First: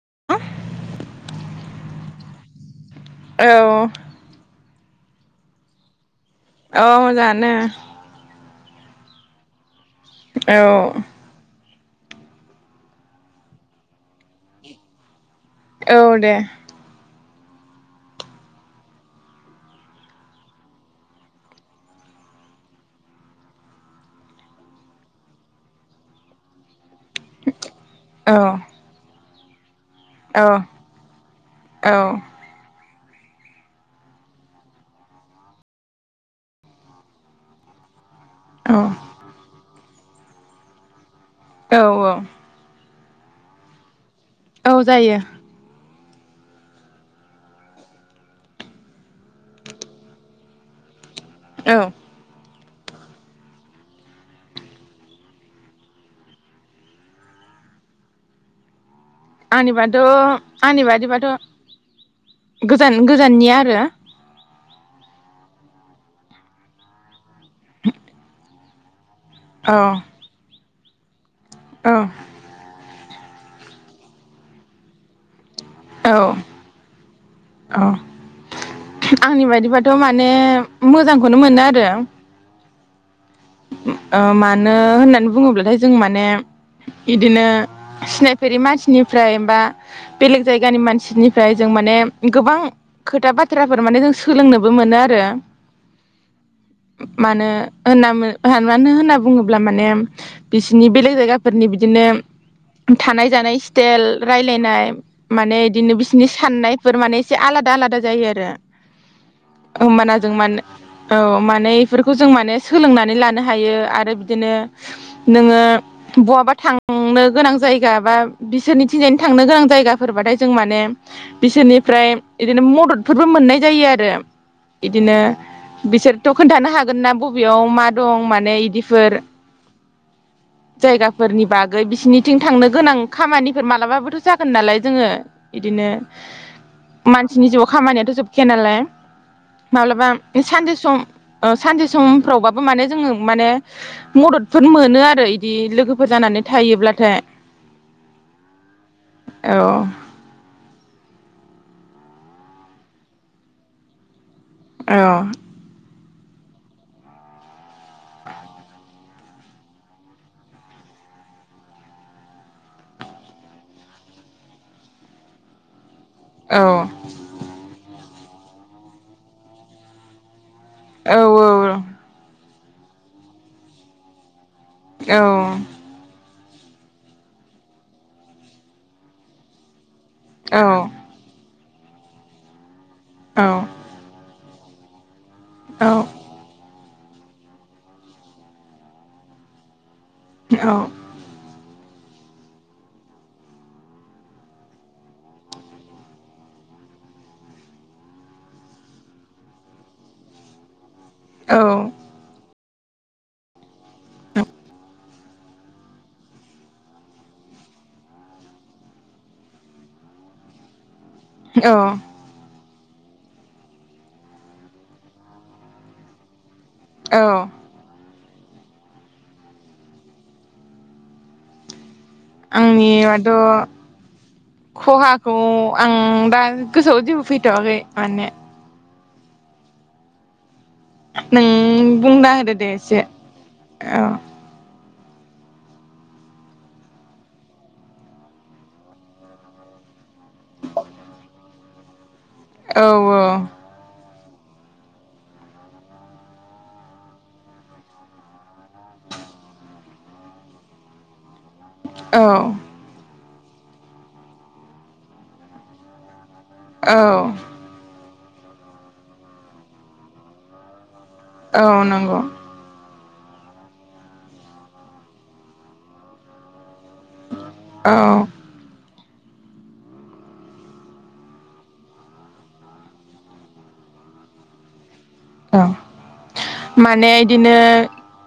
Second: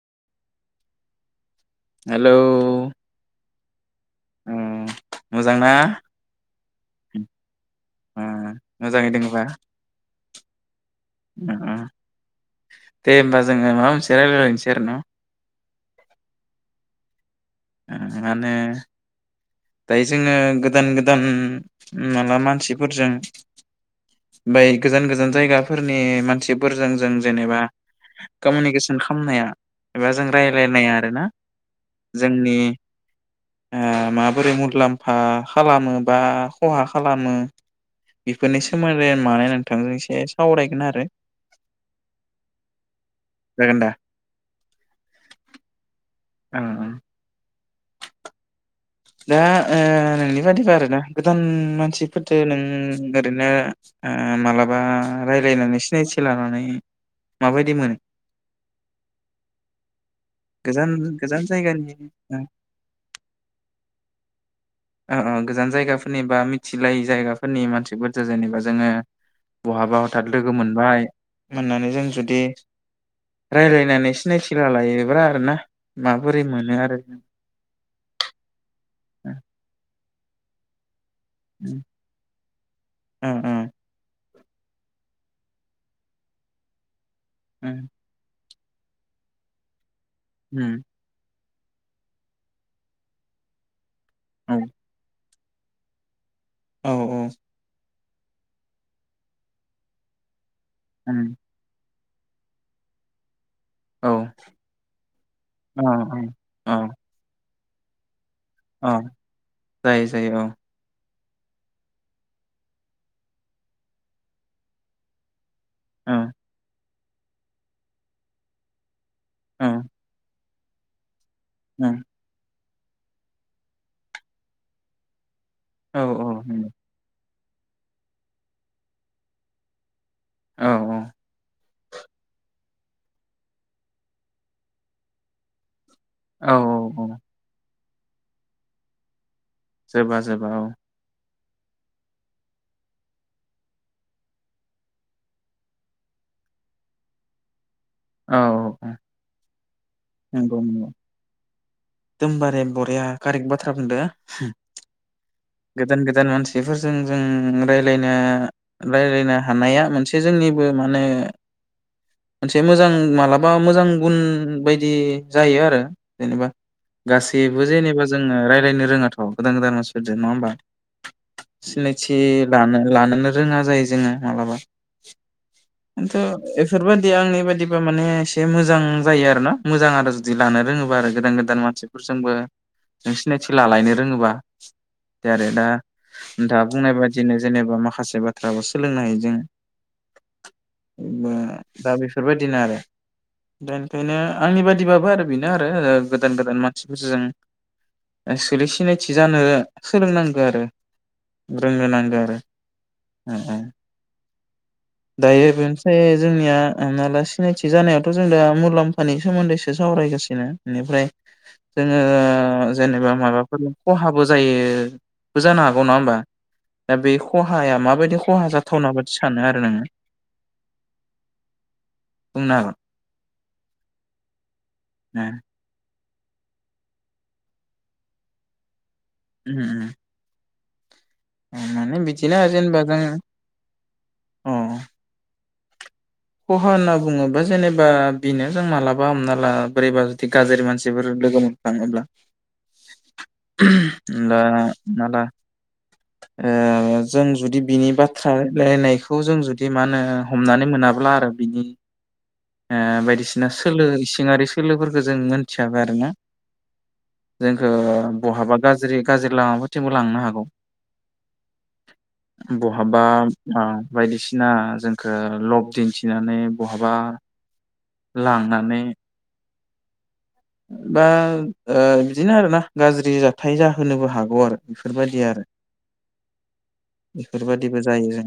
[unintelligible] Hello औ उम मोजांना? औ मोजाङानो उम मोजाङै दङोबा? औ दे होमबा जोङो माबा मोनसे रायलायलायनोसै आरो न'। औ दे। माने दायो जोङो गोदान गोदान माला मानसिफोरजों ओमफ्राय गोजान गोजान जायगाफोरनि मानसिफोर जों जों जेनेबा औ कमिउनिकेसन खालामनाया एबा जों औ राय्लायनाया आरो ना औ [unintelligible] माबोरै मुलाम्फा खालामो बा खहा खालामो? बेफोरनि औ सोमोन्दै माने नोंथांजों एसे सावरायगोन आरो। औ औ जागोन दा? औ जायो। उम उम दा ओ नोंनि बादिबा आरोना गोदान औ मानसिफोरजों नों ओरैनो मालाबा राय्लायनानै सिनायथि लानानै माबायदि मोनो? आंनिबाथ' आंनि गोजान बादिबाथ' गोजान जायगानि ओ गोजान गोजाननिया आरो ओ ओ गोजान जायगाफोरनि बा मिथिलाय जायगाफोरनि मानसिफोरजों जेनेबा जोङो औ बहाबा हथात लोगो मोनबाय औ मोननानै जों जुदि राय्लायनानै सिनायथि लायोब्रा आरो ना। औ माबोरै मोनो आरो? औ आंनि बायदिबाथ' माने मोजांखौनो मोनो आरो ओम अ मानो होननानै बुङोब्लाथाय जों माने बिदिनो सिनाय फेरै मानसिनिफ्राय बा बेलेग जायगानि मानसिनि फ्राय जों माने गोबां खोथा बाथ्राफोर माने जों सोलोंनोबो मोनो आरो ओ ओ मानो होनमो मानो होनना बुङोब्ला माने बिसिनि बेलेग उम जायगाफोरनि बिदिनो थानाय जानाय थेल औ रायलायनाय माने औ बिदिनो बिसिनि उम औ साननायफोर माने एसे आलादा आलादा जायो। रा औ जायो होमबाना जों जायो मानो। औ औ माने एफोरखौ जों माने सोलोंनानै लानो हायो आरो बिदिनो नोङो। औ बहाबा थांनो गोनां जायगा बा बिसोरनि थिंजायनो थांनो औ गोनां जायगाफोर बाथायाय जों माने बिसोरनिफ्राय बिदिनो मददफोरबो मोननाय जायो आरो बिदिनो बिसोरथ' खोन्थानो नंगौ हागोन ना ब बेयाव मा दं माने इदिफोर औ जायगाफोरनि बागै बिसिनिथिं थांनो गोनां खामानिफोर मालाबाबोथ' जागोन नालाय जोङो। बिदिनो औ औ औ। खामानियाथ' जोबखाया नालाय माब्लाबा जोबा जोबा औ सानसे सम ओ सानसे समफ्रावबाबो माने जोङो माने मददफोर मोनो आरो। बि लोगोफोर जानानै थायोब्लाथाय औ औ औ नंगौ नंगौ। एदमबारे बरिया कारेके बाथ्रा बुंदो। औ जाय मानसिफोरजों जों राय्लायनो रायलायनो हानाया मोनसे जोंनिबो माने ओ मोनसे मोजां मालाबा मोजां गुन बायदि जायो आरो जेनेबा औ गासैबो जेनेबा जोङो रायज्लायनो रोङाथ' गोदान गोदान मानसिफोरजों नङा ‌होनोमबा औ सिनायथि लानो लानोनो रोङा जायो जोङो मालाबा औ। बेफोरबायदिया आंनि बायदिबा माने एसे मोजां जायो आरो ना मोजां आरो। गुदि औ लानो रोङोबबा आरो गोदान गोदान मानसिफोरजोंबो जों सिनायथि लालायनो रोङोबा। आरो दा औ नोंथाङा बुंनाय बायदि बिदिनो जेनेबा माखासे बाथ्राबो सोलोंनो हायो जों दा बेफोरबायदिनो आरो। दा ओंखायनो आंनि बादिबाबो आरो बेनो आरो गोदान गोदान मानसिफोर जों एसुली सिनायथि जानो सोलोंनांगौ आरो। औ रोंओनांगो आरो औ औ। [inaudible] दायो बे‌मोनसे जोंनिया होमना ला सिनायथि जानायावथ' जों दा मुलाम्फानि सोमोन्दैसो सावरायगासिनो बेनिफ्राय औ जोङो आं जेनेबा माबाफोर खहाबो जायोबो जानो हागौ नङा होमबा दा बे औ खहाया माबायदि खहा जाथावना बादि सानो आरो नोङो बुंनो हागोन आंनि बाथ' ओ खहाखौ आं ओम दा गोसोआव जेबो फैथ'आखै माने ओ ओ नों बुंना होदो दे जेनेबा जों एसे औ। अ खहा होनना बुङोबा जेनेबा बेनो जों मालाबा हमना ला बोरैबा जुदि गाज्रि मानसिफोर लोगो मोनफ्लाङोब्ला औ औ [unintelligible] जों जुदि बिनि बाथ्रा रायनायखौ जों जुदि मा होनो हमनानै मोनाब्ला आरो बिनि औ ओ बायदिसिना ना सोलो इसिंयारि सोलोफोरखौ जों मोनथियाबा आरोना औ जोंखौ बहाबा गाज्रि गाज्रि लामाबोथिंबो लांनो हागौ औ नंगौ। बा बायदिसिना जोंखौ लब दिन्थिनानै बहाबा औ लांनानै बा ओ बिदिनो आरोना गाज्रि जाथाय जाहोनोबो हागौ आरो। बेफोरबायदि आरो औ माने इदिनो बेफोरबायदिबो जायो जों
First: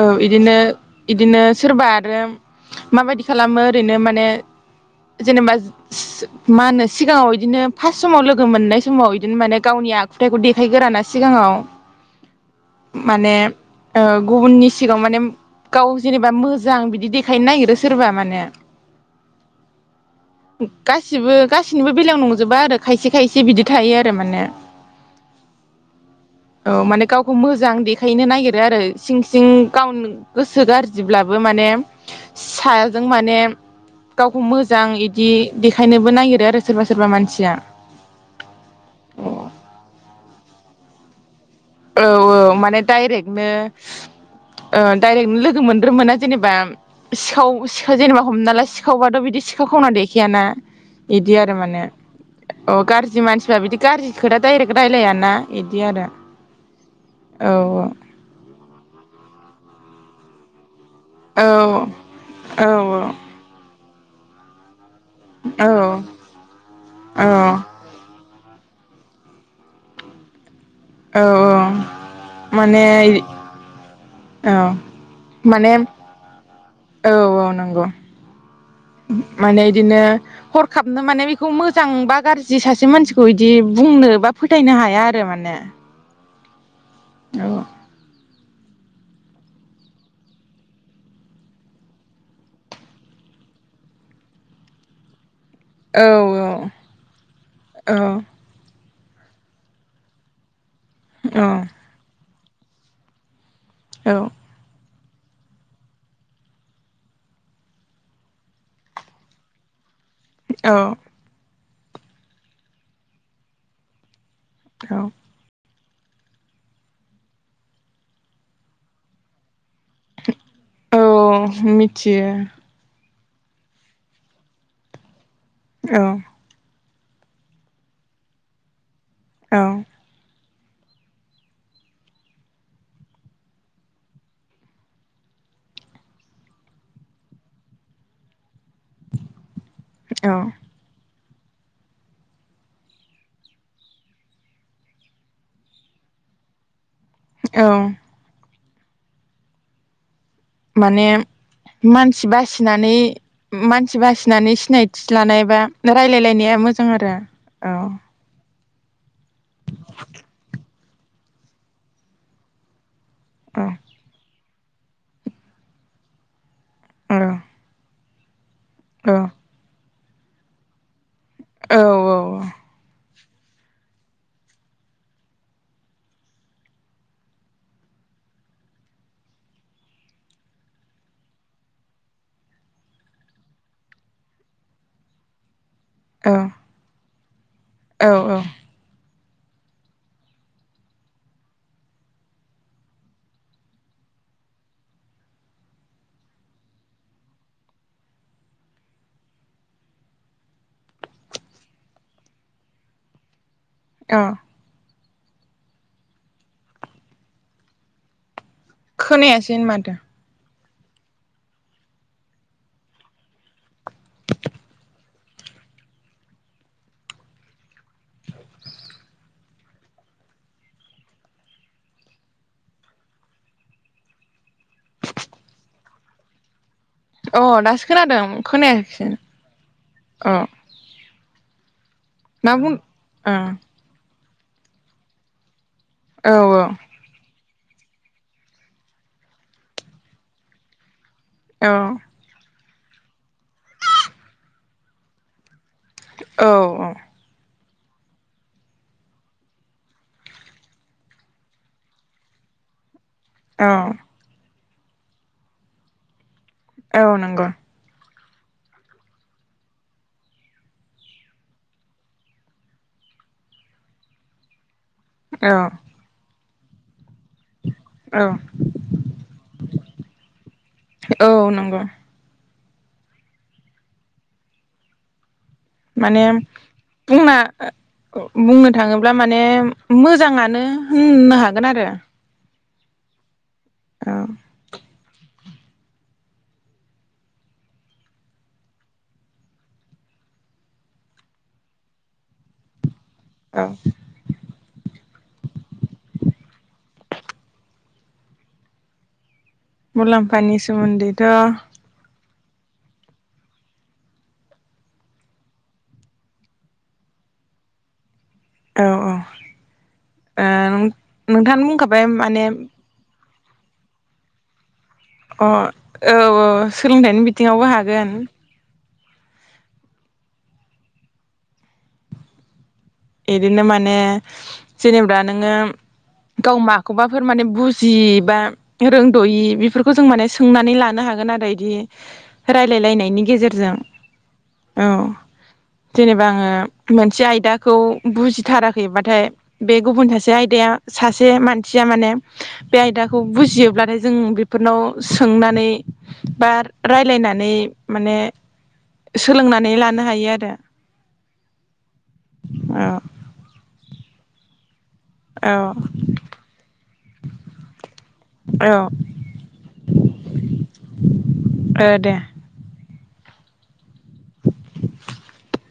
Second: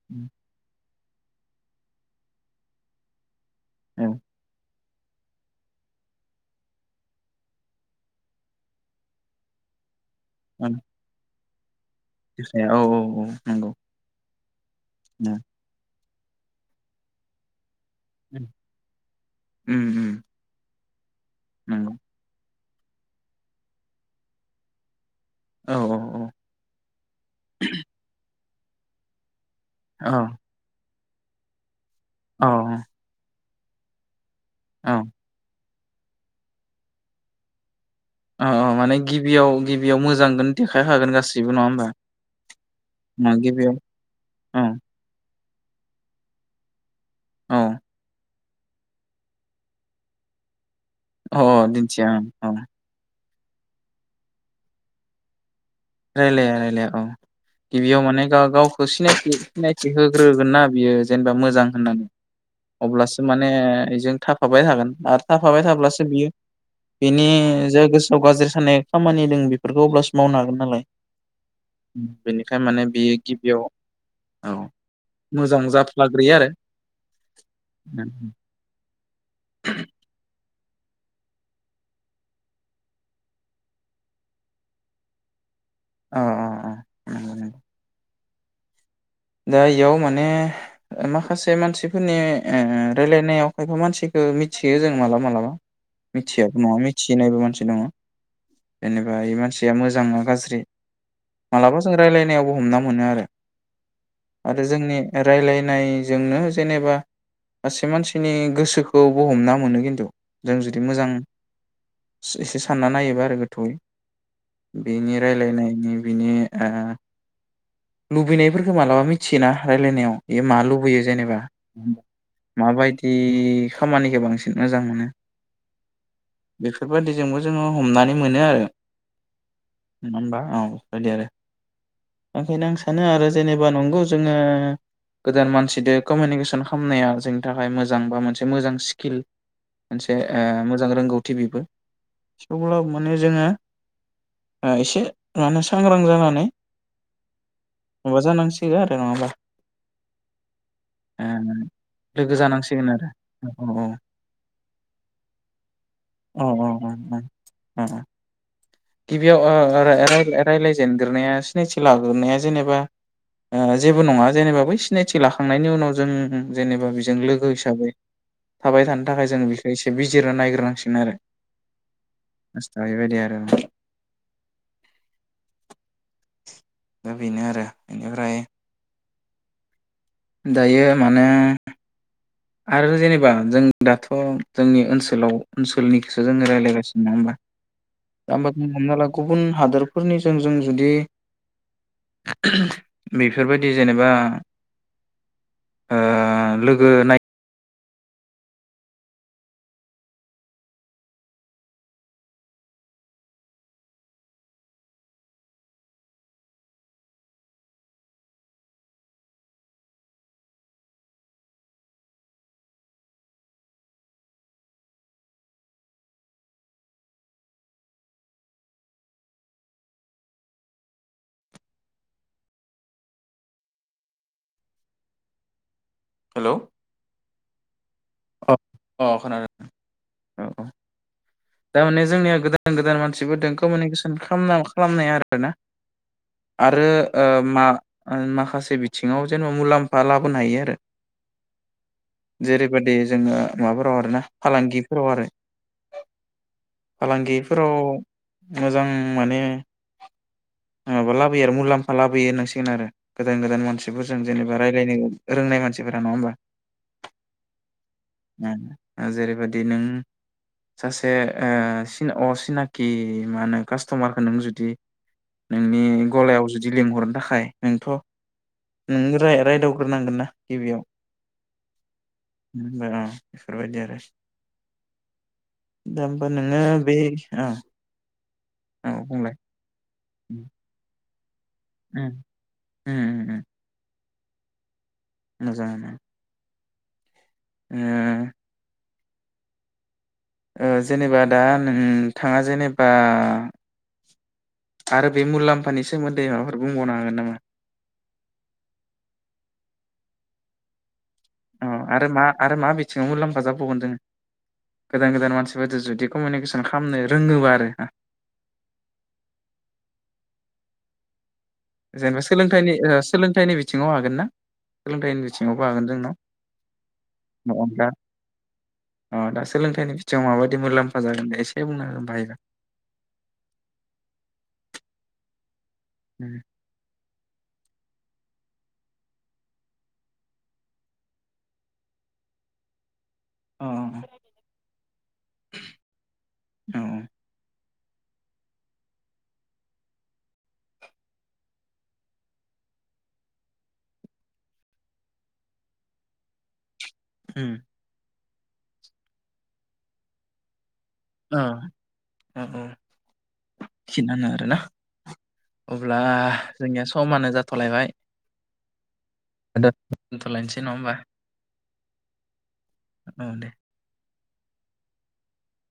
औ इदिनो इदिनो सोरबा आरो माबायदि खालामो ओरैनो औ माने जेनेबा मा होनो सिगाङाव इदिनो फार्स्ट समाव लोगो मोननाय समाव इदिनो माने गावनि आख आखुथाइखौ देखायगोराना सिगाङाव औ औ औ माने नंगौ ओ गुबुननि सिगाङाव माने गाव जेनेबा मोजां बिदि देखायनो नागिरो सोरबा उम माने। उम उम। गासिबो गासिनिबो नंगौ बेलायाव नंजोबा आरो खायसे खायसे बिदि थायो आरो माने। औ औ औ। औ माने गावखौ मोजां देखायनो नागिरो आरो सिं सिं गावनो गोसो गाज्रि। जेब्लाबो माने औ साजों माने गावखौ मोजां औ इदि देखायनोबो नागिरो आरो सोरबा सोरबा मानसिया औ औ माने औ गिबियाव गिबियाव मोजां देखाय हागोन गासिब औ औ माने डाइरेक्टनो गिबियाव औ ओ डाइरेक्टनो लो लोगो मोनद्रोमोना जेनेबा सिखाव औ सिखा जेनेबा हमना ला सिखावबाथ' बिदि सिखाव खावना देखायाना। इदि अ आरो माने दिन्थिया ओं औ अ गाज्रि मानसि बा बिदि गाज्रि खोथा डाइरेक्ट रायलायाना इदि आरो। लाया औ गिबियाव माने गाव गावखौ सिनायथि सिनायथि होग्रोगोन ना बियो। जेनेबा औ मोजां होननानै औ अब्लासो माने गजों थाफाबाय थागोन। आरो थाफाबाय औ थाब्लासो बियो औ बिनि जे गोसोआव गाज्रि साननाय खामानि दों बेफोरखौ अब्लासो मावनो हागोन नालाय। औ बेनिखायनो माने बेयो गिबियाव औ मोजां माने जाफ्लाग्रोयो आरो। औ नंगौ माने बिदिनो हर थाबनो माने बेखौ मोजां बा गाज्रि सासे मानसिखौ इदि बुंनो बा फोथायनो हाया आरो माने। अ नंगौ औ। नंगौ। दा इयाव माने ओ माखासे मानसिफोरनि ओ रायलायनायाव खायफा मानसिखौ ओ मिथियो जों मालाबा मालाबा औ मिथियाबो औ नङा मिथिनायबो मानसि दङ। औ जेनेबा इ मानसिया मोजां ना गाज्रि मालाबा जों रायजलायनायावबो हमना मोनो आरो औ आरो जोंनि रायलायनायजोंनो जेनेबा सासे मानसिनि गोसोखौ बो हमना मोनो खिन्थु। जों औ जुदि मोजां एसे सानना नायोबा आरो गोथौयै। औ बिनि रायलायनायनि बिनि ओ लुबैनायफोरखो मालाबा मिथियोना रायलायनायाव ए मा लुबैयो औ जेनेबा मिथियो माबायदि जि खामानिखौ बांसिन मोजां मोनो। औ। बेफोरबायदिजोंबो जोङो हमनानै मोनो आरो औ नङा होमबा औ। बेफोरबायदि आरो ओंखायनो आं सानो आरो जेनेबा नं खौ जोङो गोदान मानसिदो कमउनिकेसन खालामनाया जोंनि थाखाय मोजां बा मोनसे से मोजां स्किल मोनसे औ ओ मोजां रोंगौ टि बेफोर थेउब्लाबो माने जोङो ओ एसे मानो सांग्रां जानानै औ माबा जानांसिगो आरो नङाबा। माने। ओ मानसि लोगो जानांसिगोन बासिनानै आरो औ मानसि बासिनानै सिनायथि लानायबा रायलाय औ लायनाया मोजां औ आरो औ औ। गिबियाव ओ राय रायलायजेनग्रोनाया सिनायथि लाग्रोनाया जेनोबा औ ओ जेबो नङा। जेनेबा बै सिनायथि लाखांनायनि उनाव जों जेनेबा बेजों लोगो हिसाबै थाबाय थानो औ थाखाय जों बेखौ एसे बिजिरना नायग्रोनांसिगोन आरो। [unintelligible] औ दा बेनो आरो बेनिफ्राय दायो माने आरो जेनेबा जों दाथ' जोंनि ओनसोलाव ओनसोलनि खौसो जोङो रायज्लायगासिनो नङा होमा औ दा हब हमना ला गुबुन हादरफोरनिजों जों जुदि [inaudible] बेफोरबायदि जेनेबा ओ लोगो नाय औ खोनायासै माथो? [inaudible] हेल'? अ दासो खोनादों अ खोनायाखिसै खोनादों अ दामाने जोंनिया मा बुं गोदान गोदान औ मानसिफोरदों कमिउनिकेसन खालामना खालामनाया आरो ना औ आरो ओ मा माखासे बिथिङाव जेनेबा मुलाम्फा लाबोनो हायो आरो। औ। जेरै'बदि जोङो माबाफोराव आर ना फालांगिफोराव आरो। औ औ। फोराव मोजां माने माबा लाबोयो आरो मुलाम्फा लाबोयो नोंसिगोन आरो। गोदान गोदान औ मानसिफोरजों जेनेबा रायज्लायनो रोंनाय मानसिफोरा नङा होमबा। औ नंगौ। ओम जेरै'बायदि नों सासे ओ सि अ सिनाखि मा होनो कास्ट'मारखौ नों जुदि औ नोंनि गलायाव जुदि लिंहरना खाय नोंथ' औ नोंनो राय रायदावग्रोनांगोनना गिबियाव। औ नंगौ। [inaudible] बा [inaudible] दि आरो माने [unintelligible] बुंना औ औ बुंना औ थाङोब्ला बुंलाय माने उम मोजाङानो होनोना। गोन आरो। ओम ओम औ। मोजां ङानो। ओ ओ जेनेबा दा ओ नोथाङा जेनेब बा औ आरो बे मुलाम्फानि सोमोन्दै माबाफोर बुंबावन हांगोन? नोङा मुलाममपानि सोमन्दै आरो मा आरो मा बिथिङाव मुलाम्फा जाबावगोन दोङो गोदान गोदान मानसिफोरजों जुदि कमिउनिकेसन खालामनो रोङोबा आरो। औ औ नोंथां बुंखाबाय जेनेबा माने सोलोंथाइनि ओ सोलोंथाइनि बिथिङाव हागोन ना? सोलोंथाइनि अ बिथिङावबो हागोन जोंनाव औ औ सोलोंथाइनि नङा बिथिङावबो दा हागोन। अ दा सोलोंथाइनि बिथिङाव माबायदि मुलाम्फा जागोन द एसे बुंन हागोन बाहायबा बिदिनो माने जेनेबा नोङो अ गाव माखौबाफोर माने बुजि जि बा रोंद'यि बेफोरखौ जों माने सोंनानै लानो हागोन आरो बिदि रायलायलायनायनि। अ गेजेरजों औ जेनेबा आङो मोनसे आयदा खौ बुजिथाराखैबाथाय बे गुबुन सासे आयदाया सासे मानसिया माने बे आयदाखौ बुजियोब्लानो जों बेफोरनाव सोंनानै बा राय्लायनानै उम माने सोलोंनानै लानो हायो आरो औ थागानो आरो ना औ अब्ला जोंनिया समानो जाथ'लायबाय औ दोनथ'लायनोसै नङा होमबा ओ दे औ दे। [inaudible]